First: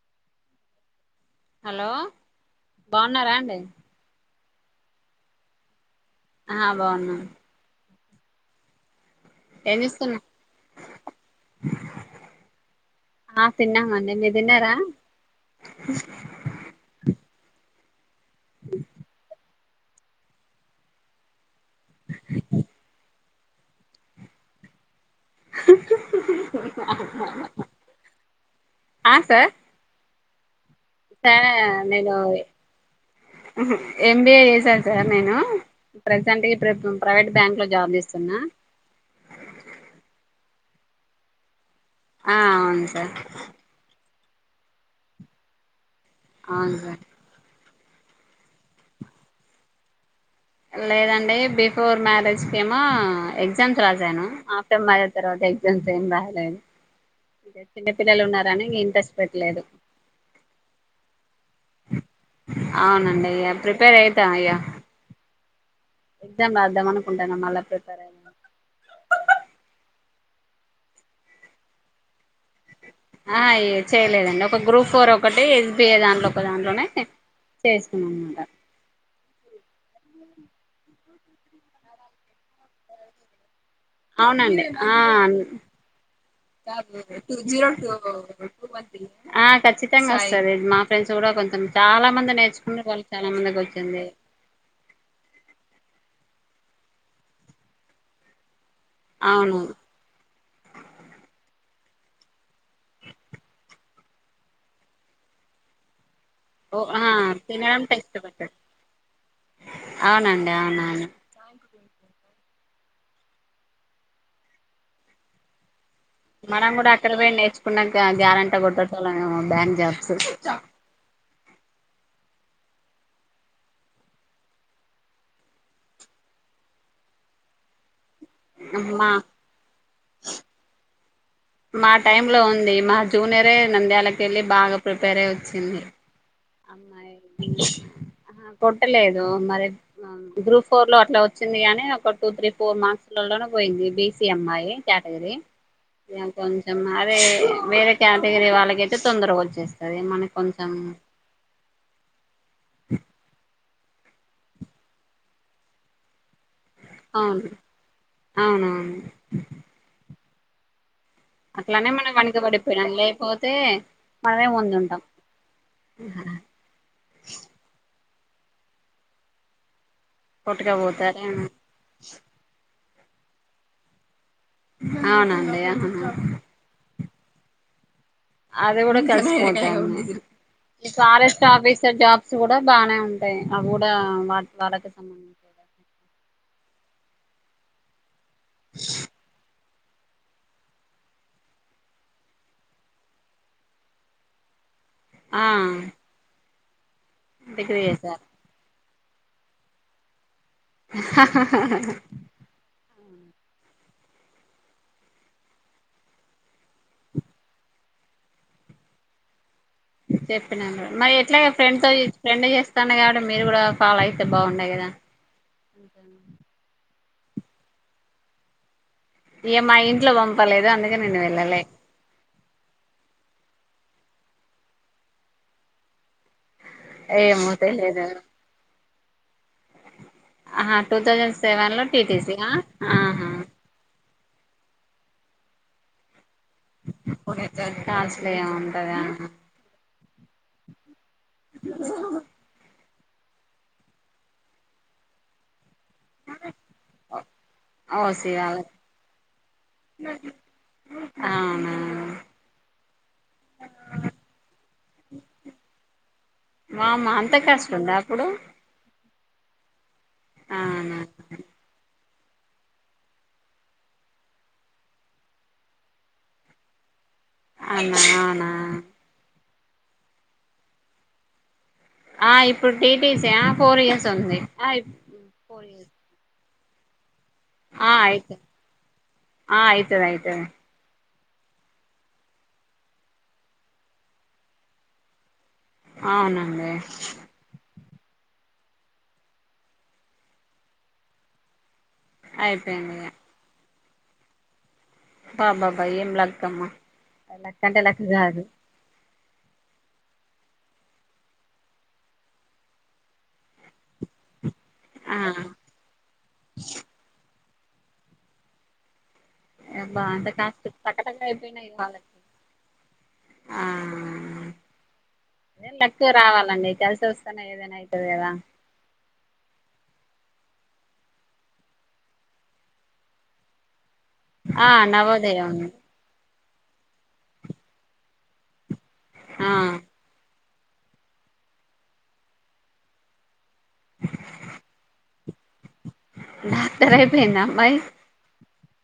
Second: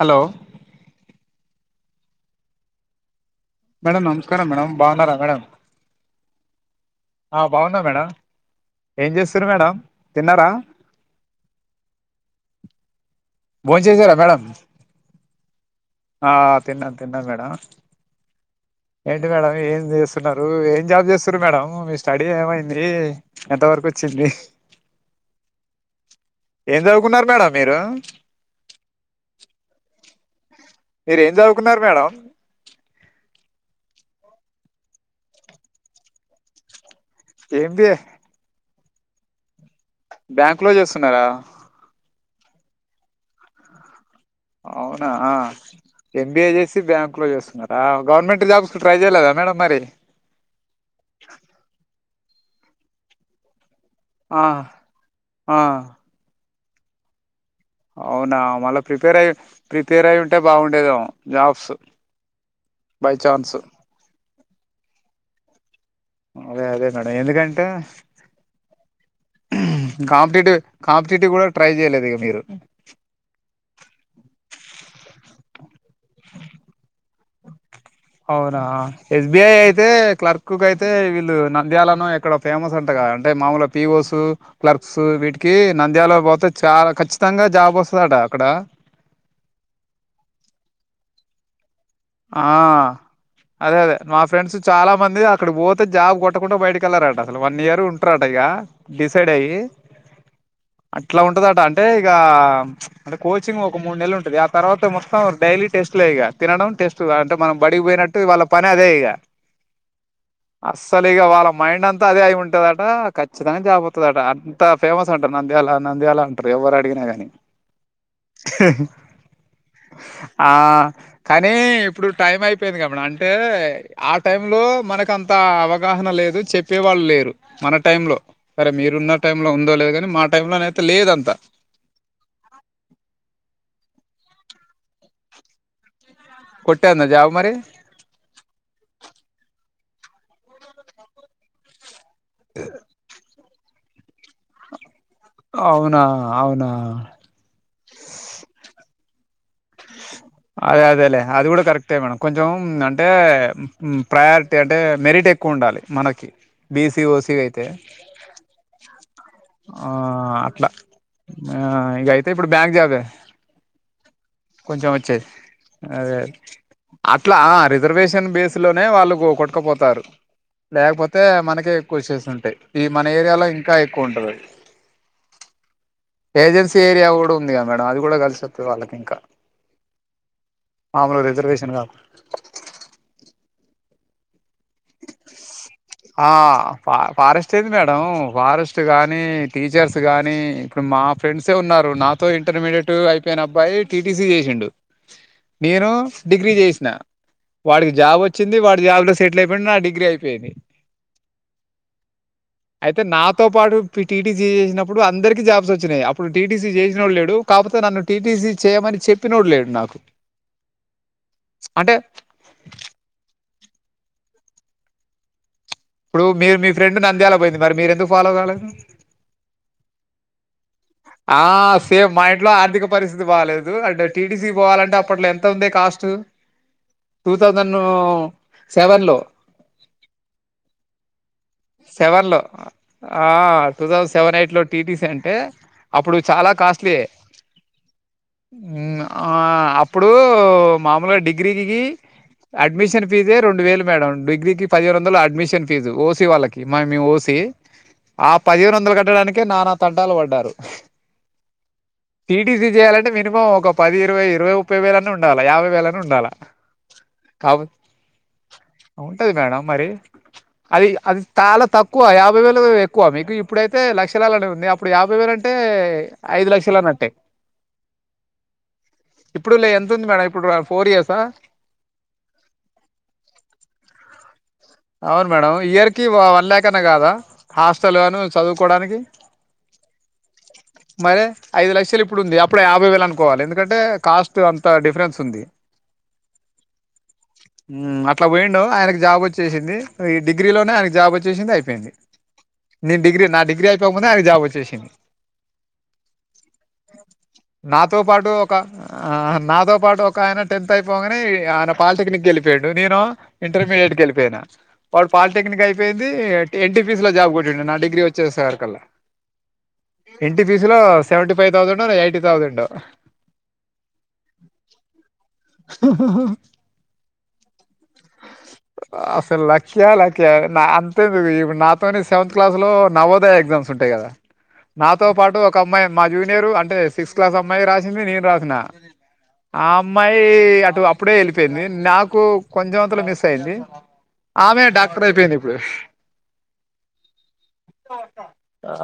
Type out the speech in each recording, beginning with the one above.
Hello hello బావున్నారా అం madam నమస్ కారం మేడం బావున్నారా మేడం ఆ బాగున్నాం ఆ బాగునా మేడం ఏం చేస్తుండ్రు మేడం ఏం చేస్తున్నా తిన్నారా ఆ భోన్ తిన్నాము అండి చేసారా మీరు మేడం తిన్నారా ఆ తిన్నను తిన్నాను మేడం ఏంటి మేడం ఏ చేస్తున్నారు ఏం జాబ్ చేస్తురు మేడం మీ స్టడీ ఏమైంది ఎంతవరకు వచ్చింది ఏం చదువుకున్నారు మేడం మీరు ఆ సార్ మీరు ఏం సార్ చదువుకున్నారు మేడం ఎంబీఏ చేసాను సార్ నేను ప్రజెంట్ ప్రైవేట్ బ్యాంక్ లో జాబ్ ఎంబిఏ చేస్తున్నా బ్యాంకు లో చేస్తున్నారా ఆ అవును సార్ అవునా ఎంబీఏ అవును చేసి సార్ బ్యాంక్ లో చేస్తున్నారు ఆ గవర్నమెంట్ జాబ్స్ ట్రై చేయలేదా మేడంమ్ మరి లేదండి బిఫోర్ మ్యార కేమా ఎగ్జామ్స్ రాసాను ఆ ఆఫ్టర్ మ్యారేజ్ తర్వాత ఆ ఎగ్జామ్స్ ఏం రాయలేదు చిన్న పిల్లలు అవునా ఉన్నారని మల్లా ఇంట్రెస్ట్ ప్రిపేర్ అయి పెట్టలేదు ప్రిపేర్ అయి ఉంటే బాగుందేమో జాబ్స్ బై అవునండి ఇక చాన్స్ ప్రిపేర్ అవుతాం ఇక ఎగ్జామ్ రాద్దాం అనుకుంటాన మళ్ళా ఎందుకంటే ప్రిపేర్ అయి కాంపిటేటివ్ కాంపిటేటివ్ కూడా ట్రై చేయలేదు ఇక మీరు ఆ అ చేయలేదండి ఒక గ్రూప్ ఫోర్ ఒకటి ఎస్బిఐ దాంట్లో ఒక దాంట్లోనే చేసుకున్నాం అనమాట అవునా ఎస్బిఐ అయితే క్లర్క్ ఎక్కువయితే వీళ్ళు నంద్యాలను ఎక్కడ ఫేమస్ అంట కద అంటే మామూలుగా అవునండి నంద్యాల పోతే చాలా ఖచ్చితంగా జాబ్ వస్తదట అక్కడ ఖచ్చితంగా ఓస్థాధి మా ఫ్రెండ్ కూడా కొంత ఆ అదే అదే వచ్చింది మా ఫ్రెండ్స్ చాలా మంది అక్కడికి పోతే జాబ్ కొట్ట కొట్టకుండా బయటకి వెళ్లరట అసలు వన్ ఇయర్ ఉంటరాట ఇక డిసైడ్ అవును అయ అట్లా ఉంటందట అంటే అంటే ఇక అంటే కోచింగ్ ఒక మూడు నెలలు ఉంటుంది ఆ తర్వాత మొత్తం డైలీ టెస్ట్ లే ఇగ తినడం ఓ ఆ సుగ అంటే మనం తినడం టెస్ట్ బడికిపోయినట్టు వాళ్ళ పెట్టడం పని అదే ఇగా అవునండి అవునవును అస్సలు ఇగ వాళ్ళ మైండ్ అం త్త అదే అయ్యి ఉంటదట ఖచ్చితంగా జాబ్ వోస్తాదట. అంత ఫేమస్ అంట నంద్యాల నంద్యాల అంటారు మనం ఎవరు కూడా అడిగినా అక్కడ గాని పోయి నేర్చుకున్నాక గ్యారంటీ కొట్టేటోల్లం ఏమో బ్యాంక్ జాబ్స్ ఆ కానీ ఇప్పుడు టైం అయిపోయింది. గా మేడం అంటే ఆ టైంలో మనకు అంత అవగాహన లేదు చెప్పే వాళ్ళు లేరు మన టైంలో సరే మా మీరున్న టైం లో ఉందో లేదు కాని మా టైం లో నైతే లేదం మా టైమ్ లో ఉంది మా జూనియరే నంద్యాలకు ఏళ్ళి బాగా ప్రిపేర్ అయ్యి వోచ్చింది. కొట్టేందా అమ్మాయి జాబ్ మరి ఆహా కొట్టలేద్ మరి గ్రూప్ ఫోర్లో అట్లా వోచ్చింది. గానీ ఒకట్ టూ త్రీ ఫోర్ మార్కులల్లోనో పోయింది. బీసీ అమ్మాయి కేటగిరీ అవునా అవునా ఇంకొంచం అదే వేరే కేటగిరీ వాళ్ళకి అయి తే తొందర వచ్చు చేస్తాదీ మనకు కొంచెం ట్టే మేడం కొంచెం అంటే ఉమ్ ప్రయారిటీ అంటే మెరిట్ ఎక్కువ ఉండాలి. మనకి బీసీ ఓసీ అవును అయితే అవునవును ఆ ఆ అట్లా ఆ అట్లానే ఇక మనం అయితే వెనుక ఇప్పుడు బ్యాంక్ పడిపోయినం జాబే లేపోతే కొంచెం వచ్చేది. అదే అట్లా ఆ రిజర్వేషన్ కానీ బేస్ లోనే వాళ్ళు కో కొట్కపోతారు. కొట్టుకపోతారు లేకపోతే మనకే ఎక్కువ వోచ్చేసి ఉంటాయి. ఈ మన ఏరియాలో ఇంకా ఎక్కువ ఉంటది ఆది. అవునండి అవును ఏజెన్సీ ఏరియా కూడా ఉందిగా మేడం అది కూడా కలిసి వస్తుంది అది వాళ్ళకి కూడా ఇంకా కలిసిపోతుంది. ఈ మామూలు ఫారెస్ట్ రిజర్వేషన్ కాకుండా ఆఫీసర్ జాబ్స్ కూడా బానే ఉంటాయి. అవి కూడా వాట్ వాళ్ళకు స్ ఆ ఫ ఫారెస్ట్ ఏంది మేడం ఫారెస్ట్ గాని టీచర్స్ గాని ఇప్పుడు మా ఫ్రెండ్సే ఉన్నారు. నాతో ఇంటర్మీడియట్ అయిపోయిన అబ్బాయి టీటీసీ చేసిండు. ఆ నేను డిగ్రీ చేసి నా డిగ్రీ వాడికి జాబ్ చేసారు వొచ్చింది. వాడి మీ ఆల్డు సెటిల్ అయిపోయిండా అండి గ్ అయిపోయింది అయితే నాతో పాటు టీటీసీ చేసినప్పుడు అందరికి జాబ్స్ వచ్చినాయి అప్పుడు టీటీసీ చేసినోడు లేడు కాకపోతే నన్ను టీటీసీ చేయమని చెప్పినోడు లేడు నాకు చెప్పినాను మరి ఎట్లాగే ఫ్రెండ్ తో అంటే ఫ్రెండ్ చేస్తాను కాబట్టి మీరు కూడా పాల అయితే బాగుండయి కదా అకాే మె నంద్యాల పోయింది మరి మీరు ఎందుకు ఫాలో కాలేదు ఏ మా ఇంట్లో పంపలేదు అందు ఆ సేమ్ మా ఇంట్లో ఆర్థిక పరిస్థితి ది బాలేదు అంటే టీటీసీ పోవాలంటే అప్పట్లో ఎంత ఉంది కాస్ట్ టూ ఏమో థౌసండ్ సెవెన్లో ఆ టూ థౌజండ్ సెవెన్ లో సెవెన్ టిటిసి లో న ఆ ఆహా టూ థౌజండ్ సెవెన్ ఎయిట్ లో టీటీసీ అంటే అప్పుడు చాలా కాస్ట్లీ కాస్ట్లీ గా ఉంటదా అప్పుడు మామూలుగా డిగ్రీకి అడ్మిషన్ ఫీజే రెండు వేలు మేడం డిగ్రీకి పదిహేను వందల అడ్మిన్ జు ఓసి వాళ్ళకి మ మేం ఓసి ఓసి ఆ వాళ్ళకి పదిహేను వందలు కట్టడానికే నానా తంటాలు పడ్డారు అవునా టీటీసి చేయాలంటే మినిమం ఒక పది ఇరవై ఇరవై ముప్పై వేలన్న ఉండాలా యాభై వేలన్న ఉండాలా వామ్మో అంత కాబ కాస్ట్ ఉందా అప్పుడు ఉంటది మేడం మరి అది అవునా అది తాలా తకు ఎక్కువ యాభై వేలు ఎక్కువ మీకు ఇప్పుడైతే లక్షలాలనే ఉంది అప్పుడు యాభై వేలు అంటే అంటే ఐదు లక్షల అన్నట్టే అవునా అవునా ఇప్పుడు లే ఎంత ఉంది మేడం ఇప్పుడు ఫోర్ ఇయర్సా ఆ ఇప్పుడు టీటీసియా ఫోర్ ఇయర్స్ ఉంది ఆ అవును మేడం ఫోర్ ఇయర్ ఇయర్స్ కి వన్ లాక్ కన కాదా ఆ హాస్టల్ ను అయితది చదువుకోవడానికి ఆ అయితది అయితది మరి ఐదు లక్షలు ఇప్పుడుంది అప్పుడు యాభై వేలు అనుకోవాలి ఎందుకంటే కాస్ట్ అంత డిఫరెన్స్ ఉంది అవునండి అట్లా పోయండు ఆయనకి జాబ్ వచ్చ చ్చేసింది ఈ డిగ్రీలోనే ఆయన జాబ్ వచ్చేసింది అయిపోయింది అయిపోయింది నేన్ డిగ్రీ నా డిగ్రీ అయి ముందే ఆయనకి జాబ వచ్చేసింది అబ్బ అబ్బ అబ్బ ఏం లక్కమ్మా లక్ అంటే నాతో లక్ పాటు కాదు ఒక ఆ నాతో పాటు ఒక ఆయన టెన్త్ అయిపోగానే ఆయన పాలిటెక్నిక్ కెళ్ళిపోయిమ్డు నేను ఇంటర్మీడియట్ కెల్లిపో పొయినా వాడు ఆ పాలిటెక్నిక్ అయిపోయింది ఎన్టీపిస్ లో జాబ్ కొట్టిండు నా డగ్రీ వచ్చే సారికల్లా ఆ టాస్కులు టక టక [unintelligible] ఫైవ్ అయిపోయినాయి థౌసండ్ ఎయిటీ థౌసండ్ ఆ లక్ రావాలండి కలిసి వస్తు ఏదైనా అయితది కదా అసలు లక్కియా లక్కియా అంతెందుకు ఇపుడు నాతోనే సెవంత్ క్లాస్లో నవోదయ ఎగ్జామ్స్ ఉంటాయి కదా ఆ నాతో పాటు నవోదయ ఒక ఉంది అమ్మాయి మా జూ పేరు అంటే సిక్స్త్ క్లాస్ అమ్మాయి రాసింది నేను రాసిన ఆ అమ్మాయి అటు అప్పుడే వెళ్ళిపోయింది నాకు కొంచెం అంత మిస్ స్సయింది ఆమెడాక్టర్ అయిపోయింది ఇప్పుడు డాక్టర్ అయిపోయిందా అమ్మాయి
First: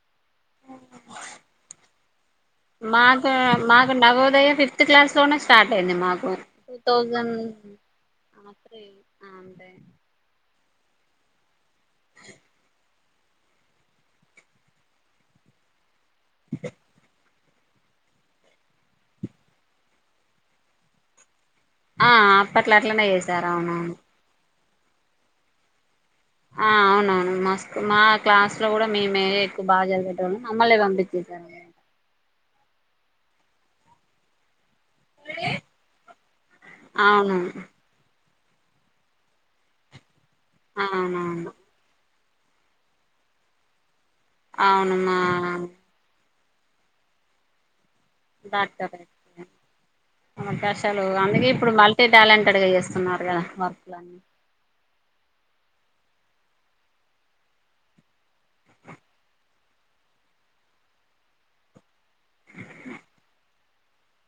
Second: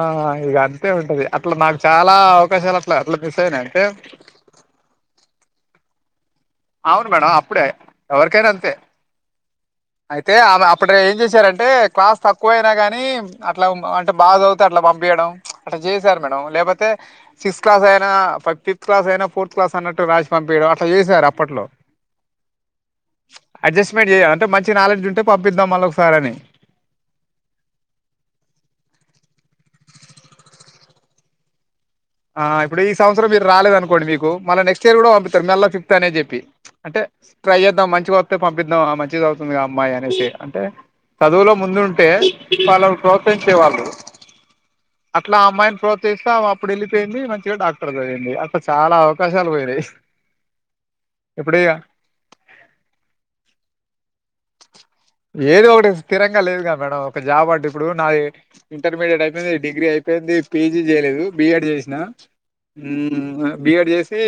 ఆ ఇది అంతే ఉంటది అట్లా నాకు చాలా అవకాశాలు అట్లా అట్లా మాకు మిస్ అయినా అంటే మాకు నవోదయ ఫిఫ్త్ క్లాస్ లోనే స్టార్ట్ అయింది మాకు ఆ టూ అవును మేడం థౌసండ్ అప్పుడే ఎవరికైనా అంతే [inaudible] అంటే అయితే ఆమె అప్పుడు ఏం చేశారంటే క్లాస్ తక్కువ అయినా గాని అట్లా అంటే బాగచదివితే అట్లా పంపీయడం అ చేసారు మేడం లేకపోతే సిక్స్ క్లాస్ అయినా ఫిఫ్త్ క్లాస్ అయినా ఫోర్త్ క్లాస్ అన్నట్టు రాసి పంపీయడం అట్ల చేసారు అప్ పట్లో ఆ అప్పట్లా అట్లనే చేసారు అవునవును అడ్జస్ట్మెంట్ చేయాలి అంటే మంచి నాలెడ్జ్ ఉంటే పంపిద్దాం మళ్ళీ ఒకసారి అని ఆ అవునవును మా స్కూ మా క్లాస్ లో కూడా మేమే ఎక్కువ బాగా చదివేటోలం మమ్మల్నే పంపించి ఇ [inaudible] ఆ ఇప్పుడు ఈ సంవత్సరం మీరు రాలేదు అనుకోండి మీకు మళ్ళ నెక్స్ట్ కూడా పంపుతారు మల్ల ఫిఫ్త్ అనే చెప్పి అంటే అవును ట్రై చేద్దాం మంచిగా తే పంపిద్దాం ఆ మంచిగ చదువుతుందిగ ఆ అమ్మాయి అనేసి అంటే అవునవును చదువులో ముందు ఉంటే వాళ్ళని ప్రోత్సహించేవాళ్ళు అవును మా అట్లా అమ్మాయిని ప్రోత్సహిస్తా ఇప్పుడెళ్ళియింది మంచిగా డాక్టర్ డాక్టర్ చాలా అవకాశాలు పోయినాయి అవకాశాలు అందుకే ఇప్పుడు మల్టీ టాలెంటెడ్గా చేస్తున్నారు కదా వర్క్లని ఏది ఒకటి స్థిరంగా లేదు క మేడం ఒక జాబ్ అంటు ఇప్పుడు నాది ఇంటర్మీడియట్ అయిపోయింది డిగ్రీ అయిపోయింది పీజీ చేయలేదు బిఎడ్ చేసిన ఉ బిఎడ్ చేసి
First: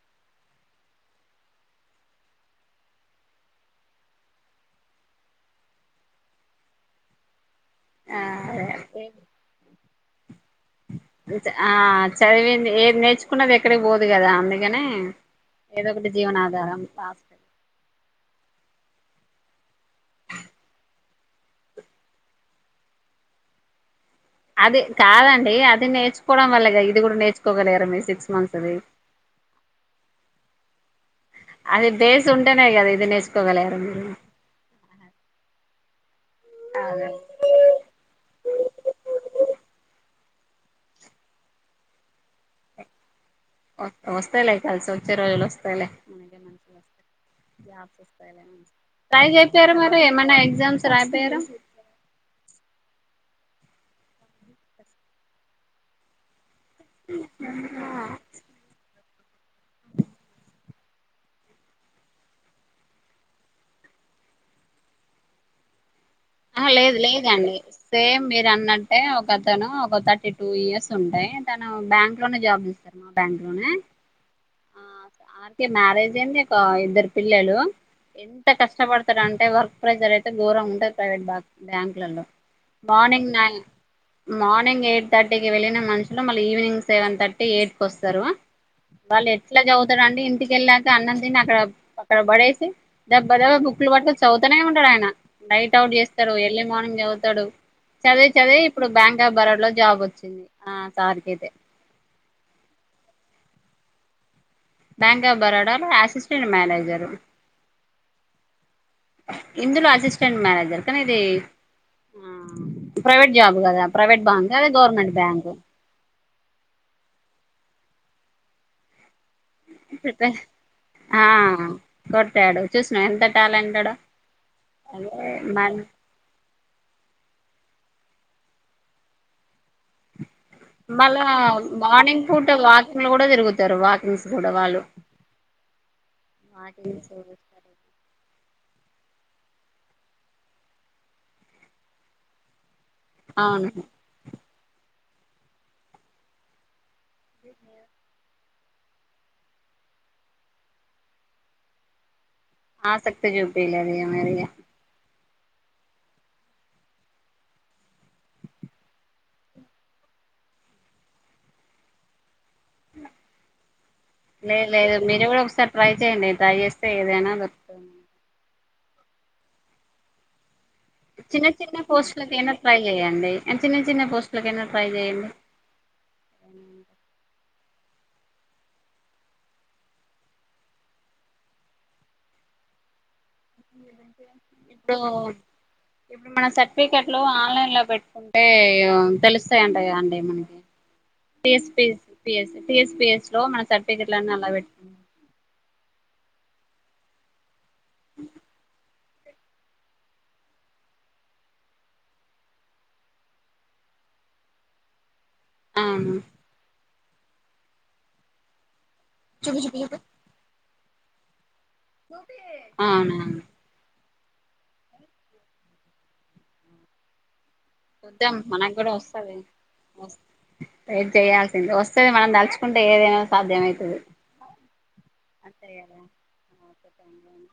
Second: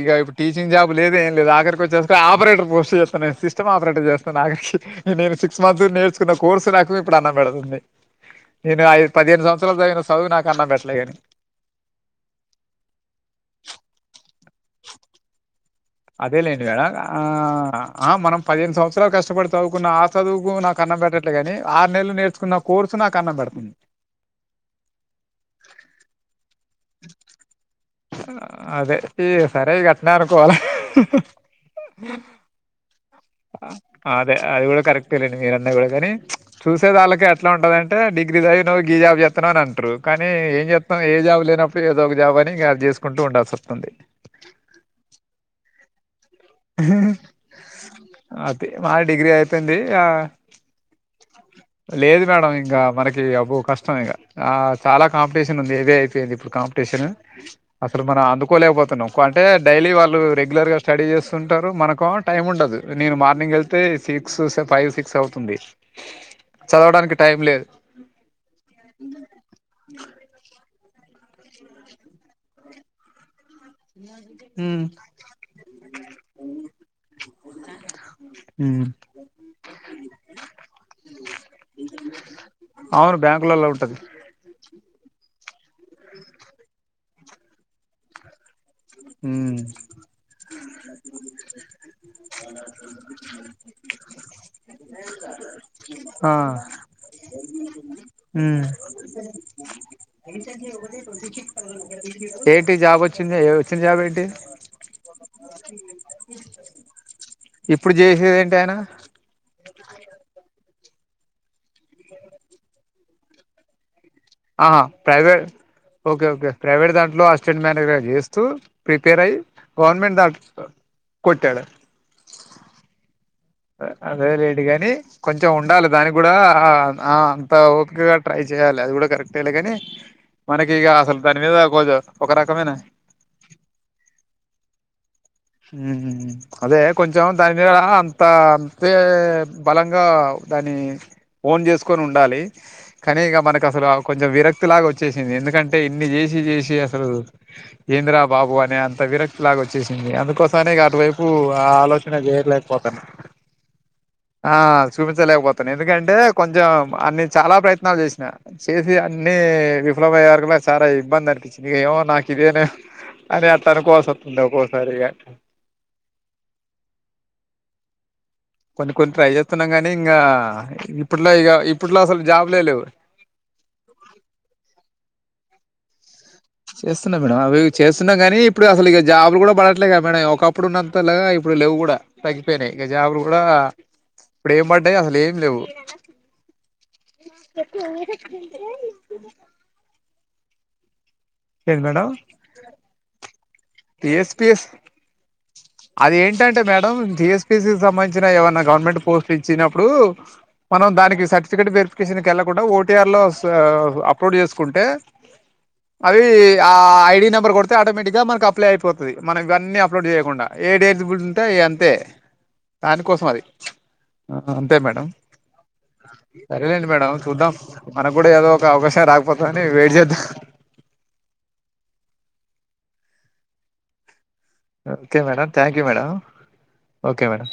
ఇక ఇప్పుడు టీచింగ్ జాబ్ లేదు ఏం లేదు ఆఖరికి వచ్చేసి ఆపరేటర్ పోస్ట్ చేస్తున్న నేను సిస్టమ్ ఆపరేటర్ చేస్తున్న ఆఖరికి నేను సిక్స్ మంత్స్ నేర్చున్న కోర్సు నాకు ఇప్పుడు అన్నమ్ పెడుతుంది ది. ఆ నేను ఐదు, పదిహేను సంవత్సరాలు చదివిన స్కూ. చదువు నాక్. ను చ ఆ చదివింది, ఏది నేర్చుకున్నది ఎక్కడికి పోదు కదా అండి. గానే. అదేలేండి మేడం, ఆ ఆ మనం పదిహేను సంవత్సరాల్. ఎంతో కష్టపడి చదువుకున్న ఆ చదువుకు నాకు అన్నం పెట్టట్లేగాని, ఆరు నెలలు నేర్చుకున్న కోర్సు నాకు అన్నం పెడుతుంది. అది కాదండి, అది నేర్చుకోవడం వల్లేగా ఇద్. అది కూడా నేర్చకోగల్గాలి. ఆ అదే ఇగ సరే ఇగ అట్నీ అనుకోవాలే. అది బేస్ ఉంటేనే కదా ఇది నేర్చుకోగలిగారు మీరు అదే అది కూడా కరెక్ట్ లేండి మీరన్నద్. [unintelligible] గాని. చూసే అదే దాల్లకే అట్లా ఉంటదాంటే డిగ్రీ చదివినవ్, గీజాబ్ జెత్హ్. [unintelligible] అంటారు కానీ ఏం చేస్తాం ఏ జాబ్ లేనప్పుడు ఏదో ఒక జాబ్ అని. చేసుకుంటూ ఉంటాం. ఓ ఓస్తాయి లే కల్సి ఓచ్చే రోజుల్ ఓస్తాయి లే. అది మా ట్రై డిగ్రీ జేపియ్యారు అయిపోయింది మరి ఆ ఏమైనా ఎగ్జామ్స్ రాపియ్యారు. లేదు మేడం ఇంకా మనకి అబ్బో కష్టం ఇగా, ఆ చాలా కాంపిటీషన్ ఉంది. ఇదే అయిపోయింది ఇప్పుడు కాం. టేషన్ అసలు మనం అందుకోలేకపోతున్నాం. ఎక్కువ అంటే డైలీ వాళ్ళు రెగ్యులర్గా స్టడీ చేస్తుంటారు. మనకో టైం ఉండదు, నేను మార్నింగ్ వెళ్తే సిక్స్, ఫైవ్, సిక్స్ అవుతుంది. ఆహా లేదు చదవడానికి టైం లేదండి, లేదు సేమ్ మీర్ అన్నట్టే ఒక అతను ఒక థర్టీ టూ ఇయర్స్. ఉంటాయి. తను బ్యాంక్ లోనే జాబ్ చేస్తారు, మా బ్యాంక్ లోనే. ఉహుమ్. ఆ స అంటే మ్యారేజ్ అయింది. ఒక ఇద్దరు పిల్లలు. ఎంత ఉమ్ కష్టపడతాడంటే వర్క్ ప్రెజర్ అయితే గోరం ఉంటది ప్రైవేట్ బ బ్యాంకులల్లో. అవును మార్నింగ్ నైన్, బ్యాంకులలో ఉంటది మార్నింగ్ ఎయిట్. థర్టీకి వెళ్ళిన మనుషులు, మళ్ళీ ఈవినింగ్ సెవెన్ థర్టీ, ఎయిట్ కి వస్తారు. వాళ్ళు ఉమ్ ఎట్లా చదువుతారండి, ఇంటికెళ్ళాక అన్నం తిని అక్కడ ప. ఇక్కడ పడేసి, దబ్బ దబ్బ బుక్కులు పట్టుకొని చదువుతానే ఉంటాడు ఆయన నై. టావుట్ చేస్తాడు, ఆ ఎర్లీ మార్నింగ్ చదువుతాడు. చదివి చదివి, ఉమ్ ఇప్పుడు బ్యాంక్ ఆఫ్ బరోడ్ లో జాబ్ ఓచ్చింది. ఆ సార్ కైతే. ఏంటి జాబ్ ఓచ్చింది, ఏ ఓచ్చినా జాబ్ ఏంటి. బ్యాంక్ ఆఫ్ బరోడా లో, అసిస్టెంట్ మేనేజరు. ఇప్పుడు చేసేది ఏంటి ఆయనా. ఇందులో అసిస్టెంట్ మేనేజర్, కానీ ఇది ఆ ప్రైవేట్ జాబ్ కదా. ప్రైవేట్ బాంక్, అదే ఆహా government private bank. Okay private దాంట్లో అసిస్టెంట్ మేనేజర్గా చేస్తూ ప్రిపేర్ అయ్యి గవర్నమెంట్ దాంట్లో ఆ కొట్టాడు కొట్టాడు చూసిన ఎంత టాలెంటెడో అదే లేదు గాని అదే కొంచెం మళ్ ఉండాలి దాని కూడా అంత ఓపికగా ట్రై చేయాలి అది కూడా కరెక్టేలే కాని మనకి ఇక అసలు మళ్ళా దాని మీద కొంచెం మార్నింగ్ ఒక పూట రకమైన వాకింగ్లు కూడా తిరుగుతారు వాకింగ్స్ కూడా వాళ్ళు అదే వాకింగ్స్ కొంచెం దాని మీద అంత తే బలంగా దాన్ని ఓన్ చేసుకొని ఉండాలి కాని ఇగమనకు అవును అసలు అ కొంచం విరక్ క్తి లాగా వచ్చేసింది ఎందుకంటే ఇన్ని చేసి చేసి అసలు ఎంద్రాబాబు అనే అంత విరక్తి లాగా వచ్చేసింది అందుకు కోసారి అటువైపు ఆ ఆలోచన చే ఆసక్తి చూపిలేదేయ మరి లేకపోతును ఎందుకంటే కొంచెం అన్ని చాలా ప్రయత్నాలు చేసిన చేసి అన్ని విఫలమయే వారికు చాలా ఇబ్బంది అనిపించింది ఇక ఏమో నాకు ఇదినే అని అట్లనుకోవాలసతాంది ఒక్కొక్కసారి ఇగ రి ట్రై చేయండి టడ్రై చేస్తే ఏదైనా దొరుకుతుంది కొన్ని కొన్ని ట్రై చేస్తున్నాం గానీ ఇంకా ఇప్పట్లో చిన్న ఇక చిన్న ఇప్పట్లో అసలు పోస్ట్లకై నా జాబ్లే ట్రై లేవు చేయండి చిన్న చిన్న పోస్టులకైనా ట్రై చేయండి [inaudible] డం అవి చేస్తున్నాం కానీ ఇప్పుడు అసలు ఇక జాబు కూడా పడట్లే క మ ఒకప్పుడు ఉన్నంతలాగా ఇప్పుడు లేవు కూడా తగగిపోయినాయి ఇక జాబ్ లు ఇప్పుడు ఏం లేవు ఇప్పుడు మన సర్టిఫికెట్లు ఆన్లైన్ లో పెట్టుకుంటే తెలుస్తాయింట అండి మనకి టి ఎస్ ఏంది P madam S P S లో మన సెర్టిఫికే [unintelligible] అదేంటంటే madam T S P S సంబంధించిన ఏమై గవర్నమెంట్ పోస్ట్ పించినప్పుడు మనం దానికి సర్టిఫికేట్ వెరిఫికేషన్ వెళ్ళకుండా ఓటిఆర్ లో అప్లోడ్ చేసుకుంటే అవును అవి ఆఐ డి నంబర్ కొడితే ఆటోమటిక్గా మకు అప్లయి పోతది మనం ఇవన్నీ అప్లోడ్ చేయకుండా [unintelligible] అంతే దానికోసం అవునవును అది అంతే మేడం సరేలేండి మేడం చూద్దాం మనకు కూడా చూద్దాం ఏదో ఒక మనకు కూడా అవకాశం వస్తది రాకపోతే అని వెయిట్ వస్ చేద్దాం ట్రై చేయాల్సింది వస్తది మనం దలుచు కుంటే ఏదేనా సాధ్యమవుతది ఓకే మేడం అంతే థ్యాంక్ యూ మేడం కదా ఓకే మేడం